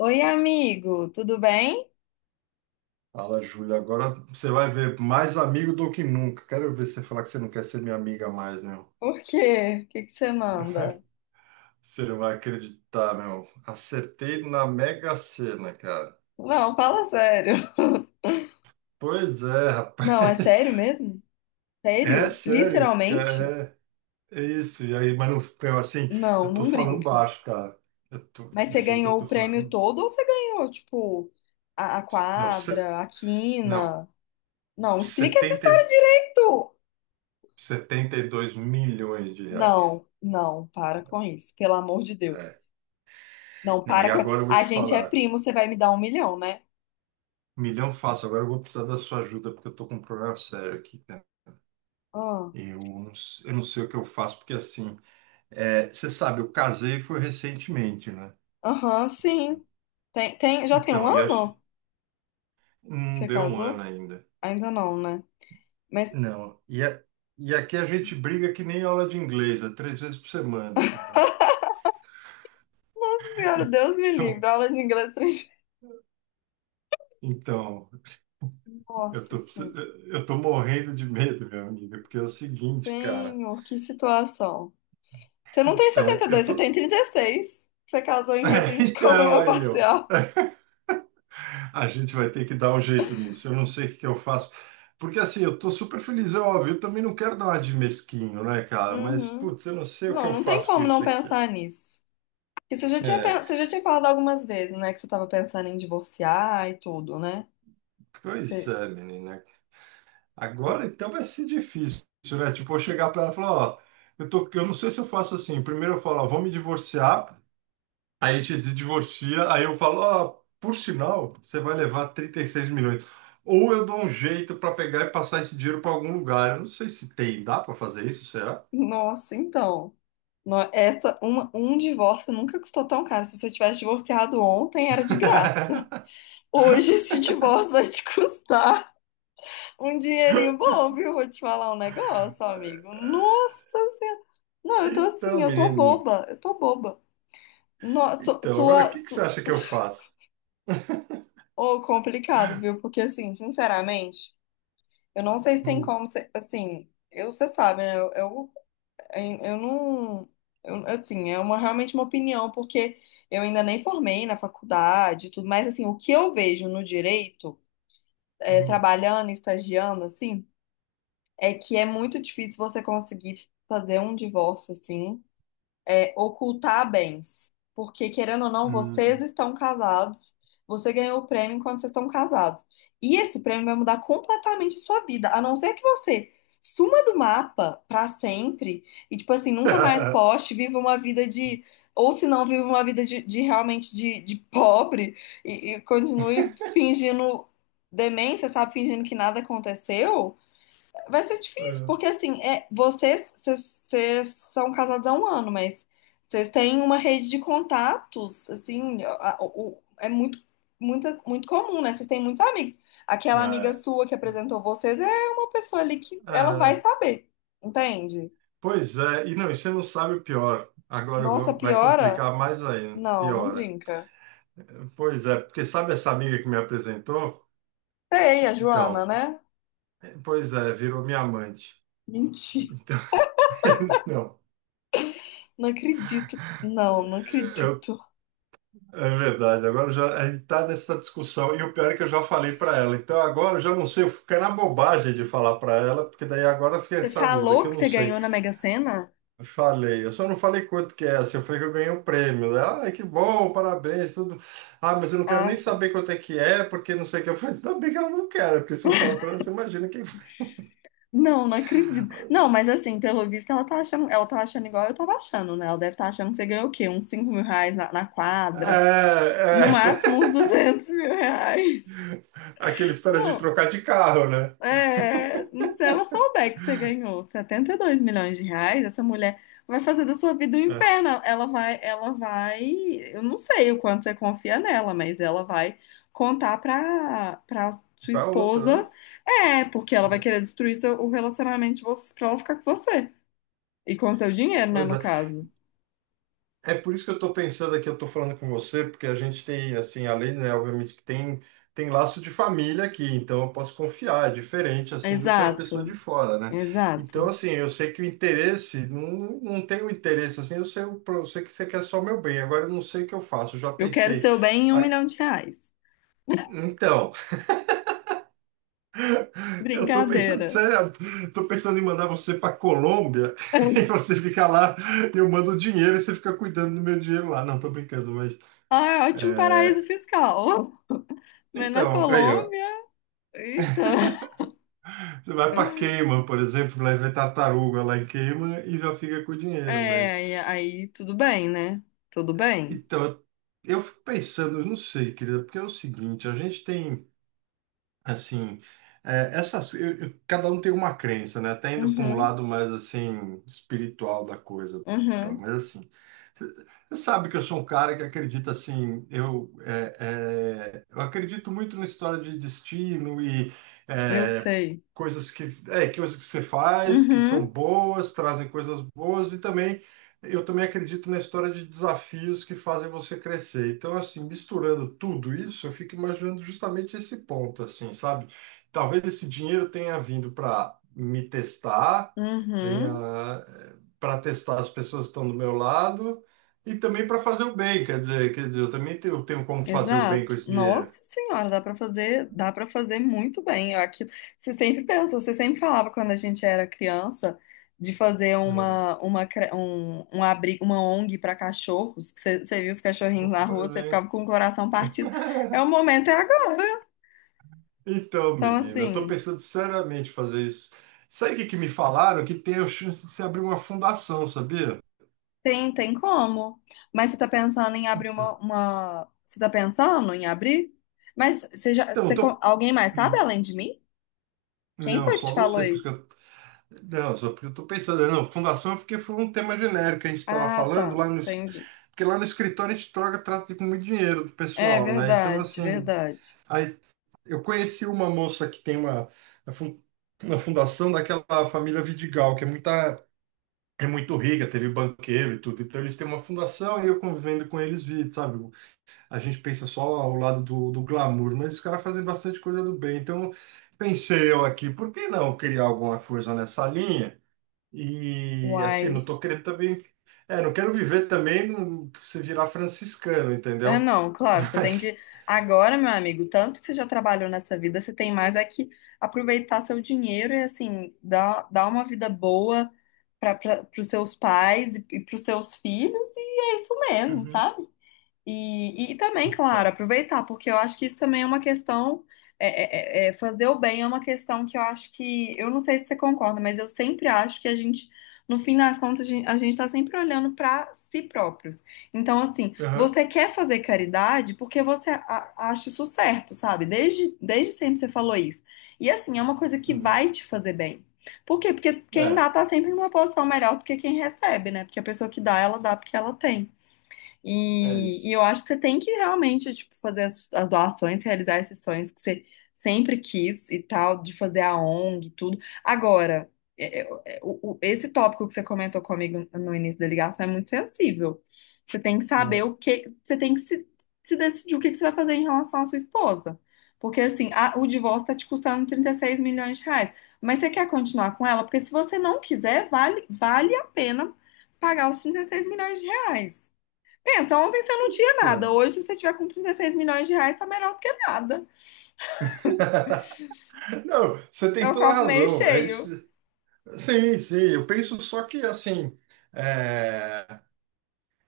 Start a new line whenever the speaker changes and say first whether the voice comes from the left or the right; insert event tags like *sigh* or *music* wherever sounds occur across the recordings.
left: Oi, amigo, tudo bem?
right: Fala, Júlia. Agora você vai ver mais amigo do que nunca. Quero ver você falar que você não quer ser minha amiga mais, meu.
left: Por quê? O que que você manda?
right: Você não vai acreditar, meu. Acertei na Mega Sena, cara.
left: Não, fala sério.
right: Pois é, rapaz.
left: Não, é sério
right: *laughs*
left: mesmo?
right: É
left: Sério?
right: sério,
left: Literalmente?
right: cara. É isso. E aí, mas não, meu, assim,
left: Não,
right: eu tô
left: não
right: falando
left: brinca.
right: baixo, cara. Eu tô,
left: Mas
right: eu
left: você
right: juro que eu
left: ganhou o
right: tô
left: prêmio
right: falando.
left: todo ou você ganhou, tipo, a
right: Não, se,
left: quadra, a
right: não.
left: quina? Não, explica essa
right: 70,
left: história
right: e-
left: direito!
right: 72 milhões de reais.
left: Não, não, para com isso, pelo amor de
right: É.
left: Deus. Não,
right: Não, e
left: para com.
right: agora eu vou
left: A
right: te
left: gente é
right: falar.
left: primo, você vai me dar um milhão, né?
right: Milhão fácil. Agora eu vou precisar da sua ajuda porque eu tô com um problema sério aqui, cara.
left: Ah.
right: Eu não sei o que eu faço porque assim, é, você sabe, eu casei foi recentemente, né?
left: Aham, sim. Tem, já tem um
right: Então, e acho,
left: ano que
right: não
left: você
right: deu um ano
left: casou?
right: ainda.
left: Ainda não, né? Mas,
right: Não. E aqui a gente briga que nem aula de inglês, é 3 vezes por semana, entendeu?
left: senhora, Deus me livre,
right: Então,
left: aula de inglês três.
right: então, eu
left: Nossa,
right: tô, precis-
left: sim.
right: eu tô morrendo de medo, meu amigo, porque é o seguinte, cara.
left: Senhor, que situação. Você não tem
right: Então, eu
left: 72, você
right: tô.
left: tem 36? Você casou em
right: *laughs*
left: regime de
right: Então,
left: comunhão *laughs*
right: aí, ó.
left: parcial.
right: A gente vai ter que dar um jeito nisso. Eu não sei o que que eu faço. Porque assim, eu tô super feliz, é óbvio. Eu também não quero dar uma de mesquinho, né, cara? Mas,
left: Uhum.
right: putz, eu não sei o que
left: Não,
right: eu
left: não tem
right: faço com
left: como não
right: isso aqui.
left: pensar nisso. E você já tinha falado algumas vezes, né? Que você estava pensando em divorciar e tudo, né?
right: Pois
left: Você,
right: é, menina.
left: você-
right: Agora então vai ser difícil, né? Tipo, eu chegar pra ela e falar, ó, eu tô, eu não sei se eu faço assim. Primeiro eu falo, ó, vou me divorciar. Aí a gente se divorcia. Aí eu falo, ó, por sinal, você vai levar 36 milhões. Ou eu dou um jeito pra pegar e passar esse dinheiro pra algum lugar. Eu não sei se tem, dá pra fazer isso, será?
left: Nossa, então. Um divórcio nunca custou tão caro. Se você tivesse divorciado ontem, era de graça.
right: *laughs*
left: Hoje esse divórcio vai te custar um dinheirinho bom, viu? Vou te falar um negócio, amigo. Nossa Senhora. Não, eu tô assim,
right: Então,
left: eu tô
right: menino.
left: boba, eu tô boba. Nossa,
right: Então, agora o que que você acha que eu
left: *laughs*
right: faço?
left: Ô, complicado, viu? Porque assim, sinceramente, eu não sei se tem
right: Hum,
left: como ser, assim, você sabe, né? Eu não, eu- assim, é uma realmente uma opinião, porque eu ainda nem formei na faculdade, e tudo, mas assim, o que eu vejo no direito,
right: hum,
left: trabalhando, estagiando, assim, é que é muito difícil você conseguir fazer um divórcio assim, ocultar bens. Porque, querendo ou não, vocês
right: hum.
left: estão casados, você ganhou o prêmio enquanto vocês estão casados. E esse prêmio vai mudar completamente a sua vida, a não ser que você suma do mapa pra sempre e, tipo assim, nunca mais
right: *laughs*
left: poste, viva uma vida de. Ou se não, viva uma vida de realmente de pobre e continue fingindo demência, sabe? Fingindo que nada aconteceu. Vai ser difícil, porque assim, vocês são casados há um ano, mas vocês têm uma rede de contatos, assim, é muito, muito, muito comum, né? Vocês têm muitos amigos. Aquela amiga
right: Ah,
left: sua que
right: ah,
left: apresentou vocês é uma pessoa ali que ela vai
right: ah.
left: saber, entende?
right: *laughs* Pois é, e não, e você não sabe o pior.
left: Nossa,
right: Vai
left: piora?
right: complicar mais ainda,
left: Não, não
right: piora.
left: brinca.
right: Pois é, porque sabe essa amiga que me apresentou?
left: Sei, a Joana,
right: Então,
left: né?
right: pois é, virou minha amante.
left: Mentira,
right: Então, *laughs* não.
left: não acredito. Não, não
right: Eu
left: acredito.
right: É verdade, agora já a gente está nessa discussão. E o pior é que eu já falei para ela. Então agora eu já não sei, eu fiquei na bobagem de falar para ela, porque daí agora fica
left: Você
right: essa dúvida que
left: falou
right: eu
left: que
right: não
left: você
right: sei.
left: ganhou na Mega Sena?
right: Falei, eu só não falei quanto que é, assim, eu falei que eu ganhei um prêmio. Ela, ai, que bom, parabéns, tudo. Ah, mas eu não quero
left: Ah.
right: nem saber quanto é que é, porque não sei o que eu faço. Ainda bem que ela não quer, né? Porque se eu falo para ela, você imagina quem
left: Não, não acredito.
right: fala.
left: Não, mas assim, pelo visto, ela tá achando igual eu tava achando, né? Ela deve estar achando que você ganhou o quê? Uns 5 mil reais na
right: É,
left: quadra. No máximo,
right: é
left: uns 200 *laughs* mil reais.
right: *laughs* aquela história de
left: Não,
right: trocar de carro, né?
left: não sei. Ela souber que você ganhou 72 milhões de reais, essa mulher vai fazer da sua vida um
right: É.
left: inferno. Ela vai... Eu não sei o quanto você confia nela, mas ela vai contar pra sua
right: Para outra, né?
left: esposa. É, porque ela vai querer destruir o relacionamento de vocês pra ela ficar com você. E com seu dinheiro, né,
right: Pois
left: no
right: é.
left: caso.
right: É por isso que eu estou pensando aqui, eu estou falando com você, porque a gente tem, assim, além, né, obviamente que tem, tem laço de família aqui, então eu posso confiar, é diferente, assim, do que uma pessoa de
left: Exato,
right: fora, né? Então,
left: exato.
right: assim, eu sei que o interesse, não, não tenho interesse, assim, eu sei, eu sei que você quer só o meu bem, agora eu não sei o que eu faço, eu já
left: Eu quero
right: pensei.
left: seu bem em um
right: Ah,
left: milhão de reais.
right: então, *laughs* eu estou pensando,
left: Brincadeira.
right: sério, estou pensando em mandar você para Colômbia *laughs* e
left: *laughs*
right: você fica lá, eu mando o dinheiro e você fica cuidando do meu dinheiro lá. Não, estou brincando, mas.
left: Ah, é ótimo
right: é,
left: paraíso fiscal. *laughs* Mas na
right: Então, aí, ó.
left: Colômbia, eita.
right: Você vai para
left: *laughs*
right: Cayman, por exemplo, vai ver tartaruga lá em Cayman e já fica com o dinheiro, mas...
left: É, e aí tudo bem, né? Tudo bem.
right: Então, eu fico pensando, eu não sei, querida, porque é o seguinte, a gente tem... Assim, cada um tem uma crença, né? Até indo para um
left: Uhum,
right: lado mais assim espiritual da coisa, tal.
left: uhum,
right: Mas assim, você sabe que eu sou um cara que acredita assim, eu acredito muito na história de destino e
left: eu
right: é,
left: sei.
right: coisas que, coisas que você faz que são
left: Uhum,
right: boas, trazem coisas boas e também eu também acredito na história de desafios que fazem você crescer. Então, assim, misturando tudo isso, eu fico imaginando justamente esse ponto, assim, sabe? Talvez esse dinheiro tenha vindo para me testar, tenha
left: uhum.
right: para testar as pessoas que estão do meu lado e também para fazer o bem. Quer dizer, eu também tenho, tenho como fazer o bem com
left: Exato.
right: esse dinheiro.
left: Nossa senhora, dá para fazer muito bem. Eu aqui, você sempre pensou, você sempre falava quando a gente era criança de fazer
right: É.
left: um abrigo, uma ONG para cachorros, que você viu os cachorrinhos na
right: Por
left: rua, você ficava
right: exemplo.
left: com o coração partido. É o momento é agora.
right: Então,
left: Então
right: menina, eu tô
left: assim,
right: pensando seriamente em fazer isso. Sabe o que que me falaram? Que tem a chance de se abrir uma fundação, sabia?
left: tem como. Mas você tá pensando em abrir
right: Então,
left: uma, você tá pensando em abrir? Mas você já,
right: eu
left: você, co-
right: tô.
left: alguém mais sabe além de mim? Quem
right: Não,
left: foi que te
right: só
left: falou
right: você, porque
left: isso?
right: eu. Não, só porque eu tô pensando. Não, fundação é porque foi um tema genérico que a gente estava
left: Ah,
right: falando
left: tá.
right: lá
left: Entendi.
right: porque lá no escritório a gente troca, trata com muito dinheiro do
left: É
right: pessoal, né? Então,
left: verdade,
right: assim.
left: verdade.
right: Aí eu conheci uma moça que tem uma. a fun- Uma fundação daquela família Vidigal, que é muita. É muito rica, teve banqueiro e tudo. Então, eles têm uma fundação e eu convivendo com eles vi, sabe? A gente pensa só ao lado do, do glamour, mas os caras fazem bastante coisa do bem. Então, pensei eu aqui, por que não criar alguma coisa nessa linha? E assim, não
left: Uai.
right: tô querendo também. É, não quero viver também se virar franciscano,
left: Ah,
right: entendeu?
left: não, claro,
right: *laughs*
left: você tem
right: Mas,
left: que. Agora, meu amigo, tanto que você já trabalhou nessa vida, você tem mais é que aproveitar seu dinheiro e, assim, dar uma vida boa para os seus pais e para os seus filhos, e é isso mesmo,
right: uhum.
left: sabe? E, também, claro,
right: Então.
left: aproveitar, porque eu acho que isso também é uma questão. Fazer o bem é uma questão que eu acho que. Eu não sei se você concorda, mas eu sempre acho que a gente, no fim das contas, a gente está sempre olhando para si próprios. Então, assim,
right: Aham.
left: você quer fazer caridade porque você acha isso certo, sabe? Desde sempre você falou isso. E, assim, é uma coisa que
right: Uhum.
left: vai te fazer bem. Por quê? Porque quem
right: É,
left: dá tá sempre numa posição melhor do que quem recebe, né? Porque a pessoa que dá, ela dá porque ela tem.
right: é
left: E,
right: isso.
left: eu acho que você tem que realmente, tipo, fazer as doações, realizar esses sonhos que você sempre quis e tal, de fazer a ONG e tudo. Agora, esse tópico que você comentou comigo no início da ligação é muito sensível. Você tem que você tem que se decidir o que que você vai fazer em relação à sua esposa. Porque, assim, o divórcio está te custando 36 milhões de reais. Mas você quer continuar com ela? Porque se você não quiser, vale a pena pagar os 36 milhões de reais. Pensa, ontem você não tinha nada.
right: Então,
left: Hoje, se você tiver com 36 milhões de reais, tá melhor do que nada.
right: não, você
left: É
right: tem
left: o
right: toda a
left: copo meio
right: razão. É
left: cheio.
right: isso. Sim, sim, eu penso só que assim, é,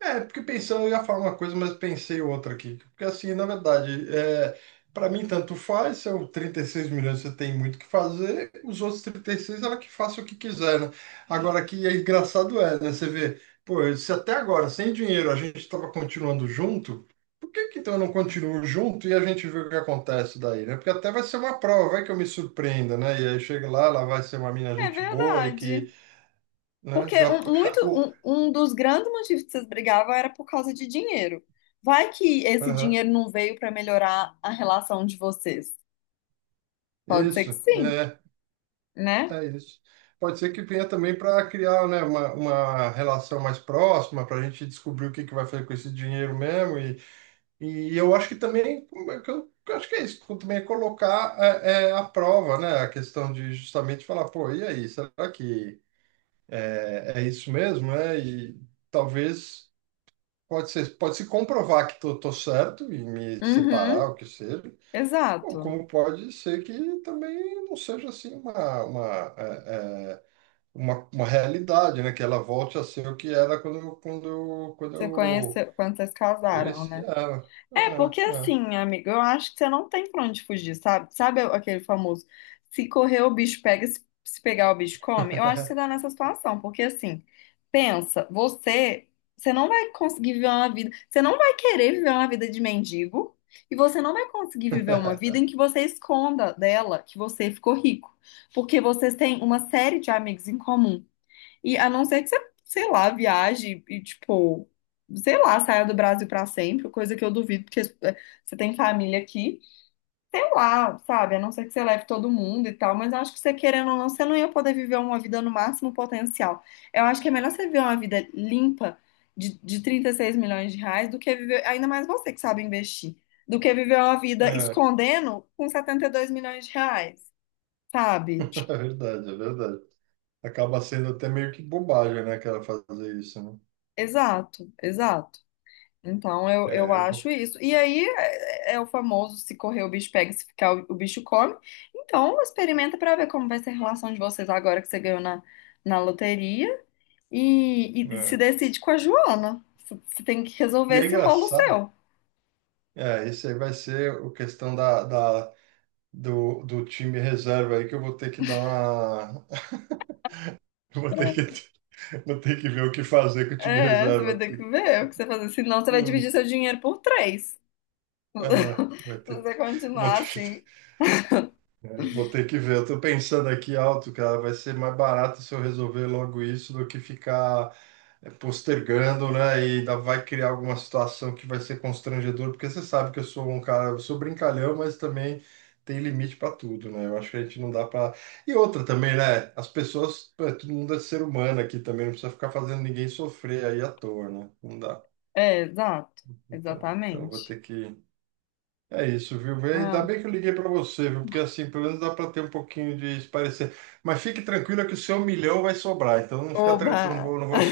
right: Porque pensando, eu ia falar uma coisa, mas pensei outra aqui. Porque assim, na verdade, é, para mim tanto faz, são 36 milhões, você tem muito o que fazer, os outros 36 ela que faça o que quiser, né? Agora que é engraçado é, né? Você vê, pô, se até agora, sem dinheiro, a gente estava continuando junto, por que que então eu não continuo junto e a gente vê o que acontece daí, né? Porque até vai ser uma prova, vai que eu me surpreenda, né? E aí chega lá, ela vai ser uma mina
left: É
right: gente boa e
left: verdade.
right: que, né,
left: Porque
right: já...
left: um, muito,
right: *laughs* o-
left: um, um dos grandes motivos que vocês brigavam era por causa de dinheiro. Vai que esse
right: Aham,
left: dinheiro não veio pra melhorar a relação de vocês. Pode ser
right: isso,
left: que sim,
right: é.
left: né?
right: É isso. Pode ser que venha também para criar, né, uma relação mais próxima, para a gente descobrir o que que vai fazer com esse dinheiro mesmo. E eu acho que também, como é que eu acho que é isso, também é colocar à prova, né, a questão de justamente falar, pô, e aí, será que é isso mesmo, né? E talvez pode ser, pode se comprovar que tô, tô certo e me separar,
left: Uhum,
right: o que seja. Ou
left: exato.
right: como pode ser que também não seja assim uma, é, é, uma realidade, né? Que ela volte a ser o que era quando quando
left: Você
right: eu
left: conheceu quando vocês casaram,
right: conheci
left: né?
right: ela.
left: É, porque assim, amigo, eu acho que você não tem pra onde fugir, sabe? Sabe aquele famoso, se correr o bicho pega, se pegar o bicho come? Eu acho que você tá nessa situação, porque assim, pensa, você não vai conseguir viver uma vida, você não vai querer viver uma vida de mendigo, e você não vai conseguir viver uma vida
right: É,
left: em que você esconda dela que você ficou rico, porque vocês têm uma série de amigos em comum. E a não ser que você, sei lá, viaje e, tipo, sei lá, saia do Brasil pra sempre, coisa que eu duvido, porque você tem família aqui, sei lá, sabe? A não ser que você leve todo mundo e tal, mas eu acho que você querendo ou não, você não ia poder viver uma vida no máximo potencial. Eu acho que é melhor você viver uma vida limpa de 36 milhões de reais do que viver, ainda mais você que sabe investir, do que viver uma vida
right: é. *laughs*
left: escondendo com 72 milhões de reais, sabe?
right: É verdade, é verdade. Acaba sendo até meio que bobagem, né? Que ela fazer isso, né?
left: Exato, exato. Então, eu
right: É, eu
left: acho
right: vou.
left: isso. E aí é o famoso: se correr o bicho pega, se ficar o bicho come. Então, experimenta para ver como vai ser a relação de vocês agora que você ganhou na loteria. E, se
right: É.
left: decide com a Joana. Você tem que resolver
right: E é
left: esse rolo
right: engraçado,
left: seu.
right: é, isso aí vai ser o questão do do time reserva aí que eu vou ter que dar uma. *laughs* Eu vou ter que ver o que fazer com o time
left: É, você
right: reserva.
left: vai ter que
right: Porque
left: ver o que você fazer. Senão, você vai dividir
right: não,
left: seu dinheiro por três. *laughs* Se
right: é,
left: você
right: eu vou ter
left: continuar assim.
right: que eu vou ter que ver. Eu tô pensando aqui alto, cara. Vai ser mais barato se eu resolver logo isso do que ficar postergando, né? E ainda vai criar alguma situação que vai ser constrangedor, porque você sabe que eu sou um cara, eu sou brincalhão, mas também tem limite para tudo, né? Eu acho que a gente não dá para. E outra também, né? As pessoas, pô, todo mundo é ser humano aqui também, não precisa ficar fazendo ninguém sofrer aí à toa, né? Não dá.
left: É, exato.
right: Então, eu vou
left: Exatamente.
right: ter que é isso, viu? Vê, ainda
left: Ah,
right: bem que eu liguei para você, viu? Porque assim, pelo menos dá para ter um pouquinho de parecer. Mas fique tranquila que o seu milhão vai sobrar, então não fica tranquilo,
left: oba!
right: não vou, *laughs*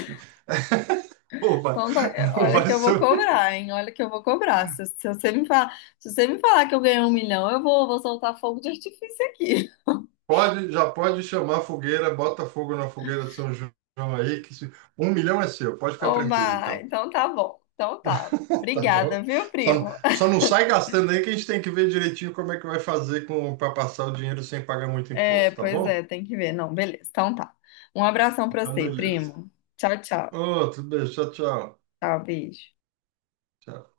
right: opa,
left: Então, tá,
right: não
left: olha
right: vai
left: que eu vou
right: sobrar.
left: cobrar, hein? Olha que eu vou cobrar. Se você me falar, se você me falar que eu ganhei um milhão, eu vou soltar fogo de artifício aqui.
right: Pode, já pode chamar a fogueira, bota fogo na fogueira de São João aí, que se- um milhão é seu, pode
left: *laughs*
right: ficar
left: Ô,
right: tranquilo
left: Mar,
right: então.
left: então tá bom. Então tá.
right: *laughs* Tá bom?
left: Obrigada, viu,
right: Só,
left: primo?
right: só não sai gastando aí que a gente tem que ver direitinho como é que vai fazer com para passar o dinheiro sem pagar muito
left: É,
right: imposto, tá
left: pois
right: bom?
left: é, tem que ver. Não, beleza. Então tá. Um abração pra
right: Então,
left: você,
right: beleza.
left: primo. Tchau, tchau.
right: Outro beijo, tchau, tchau.
left: Tchau, beijo.
right: Tchau.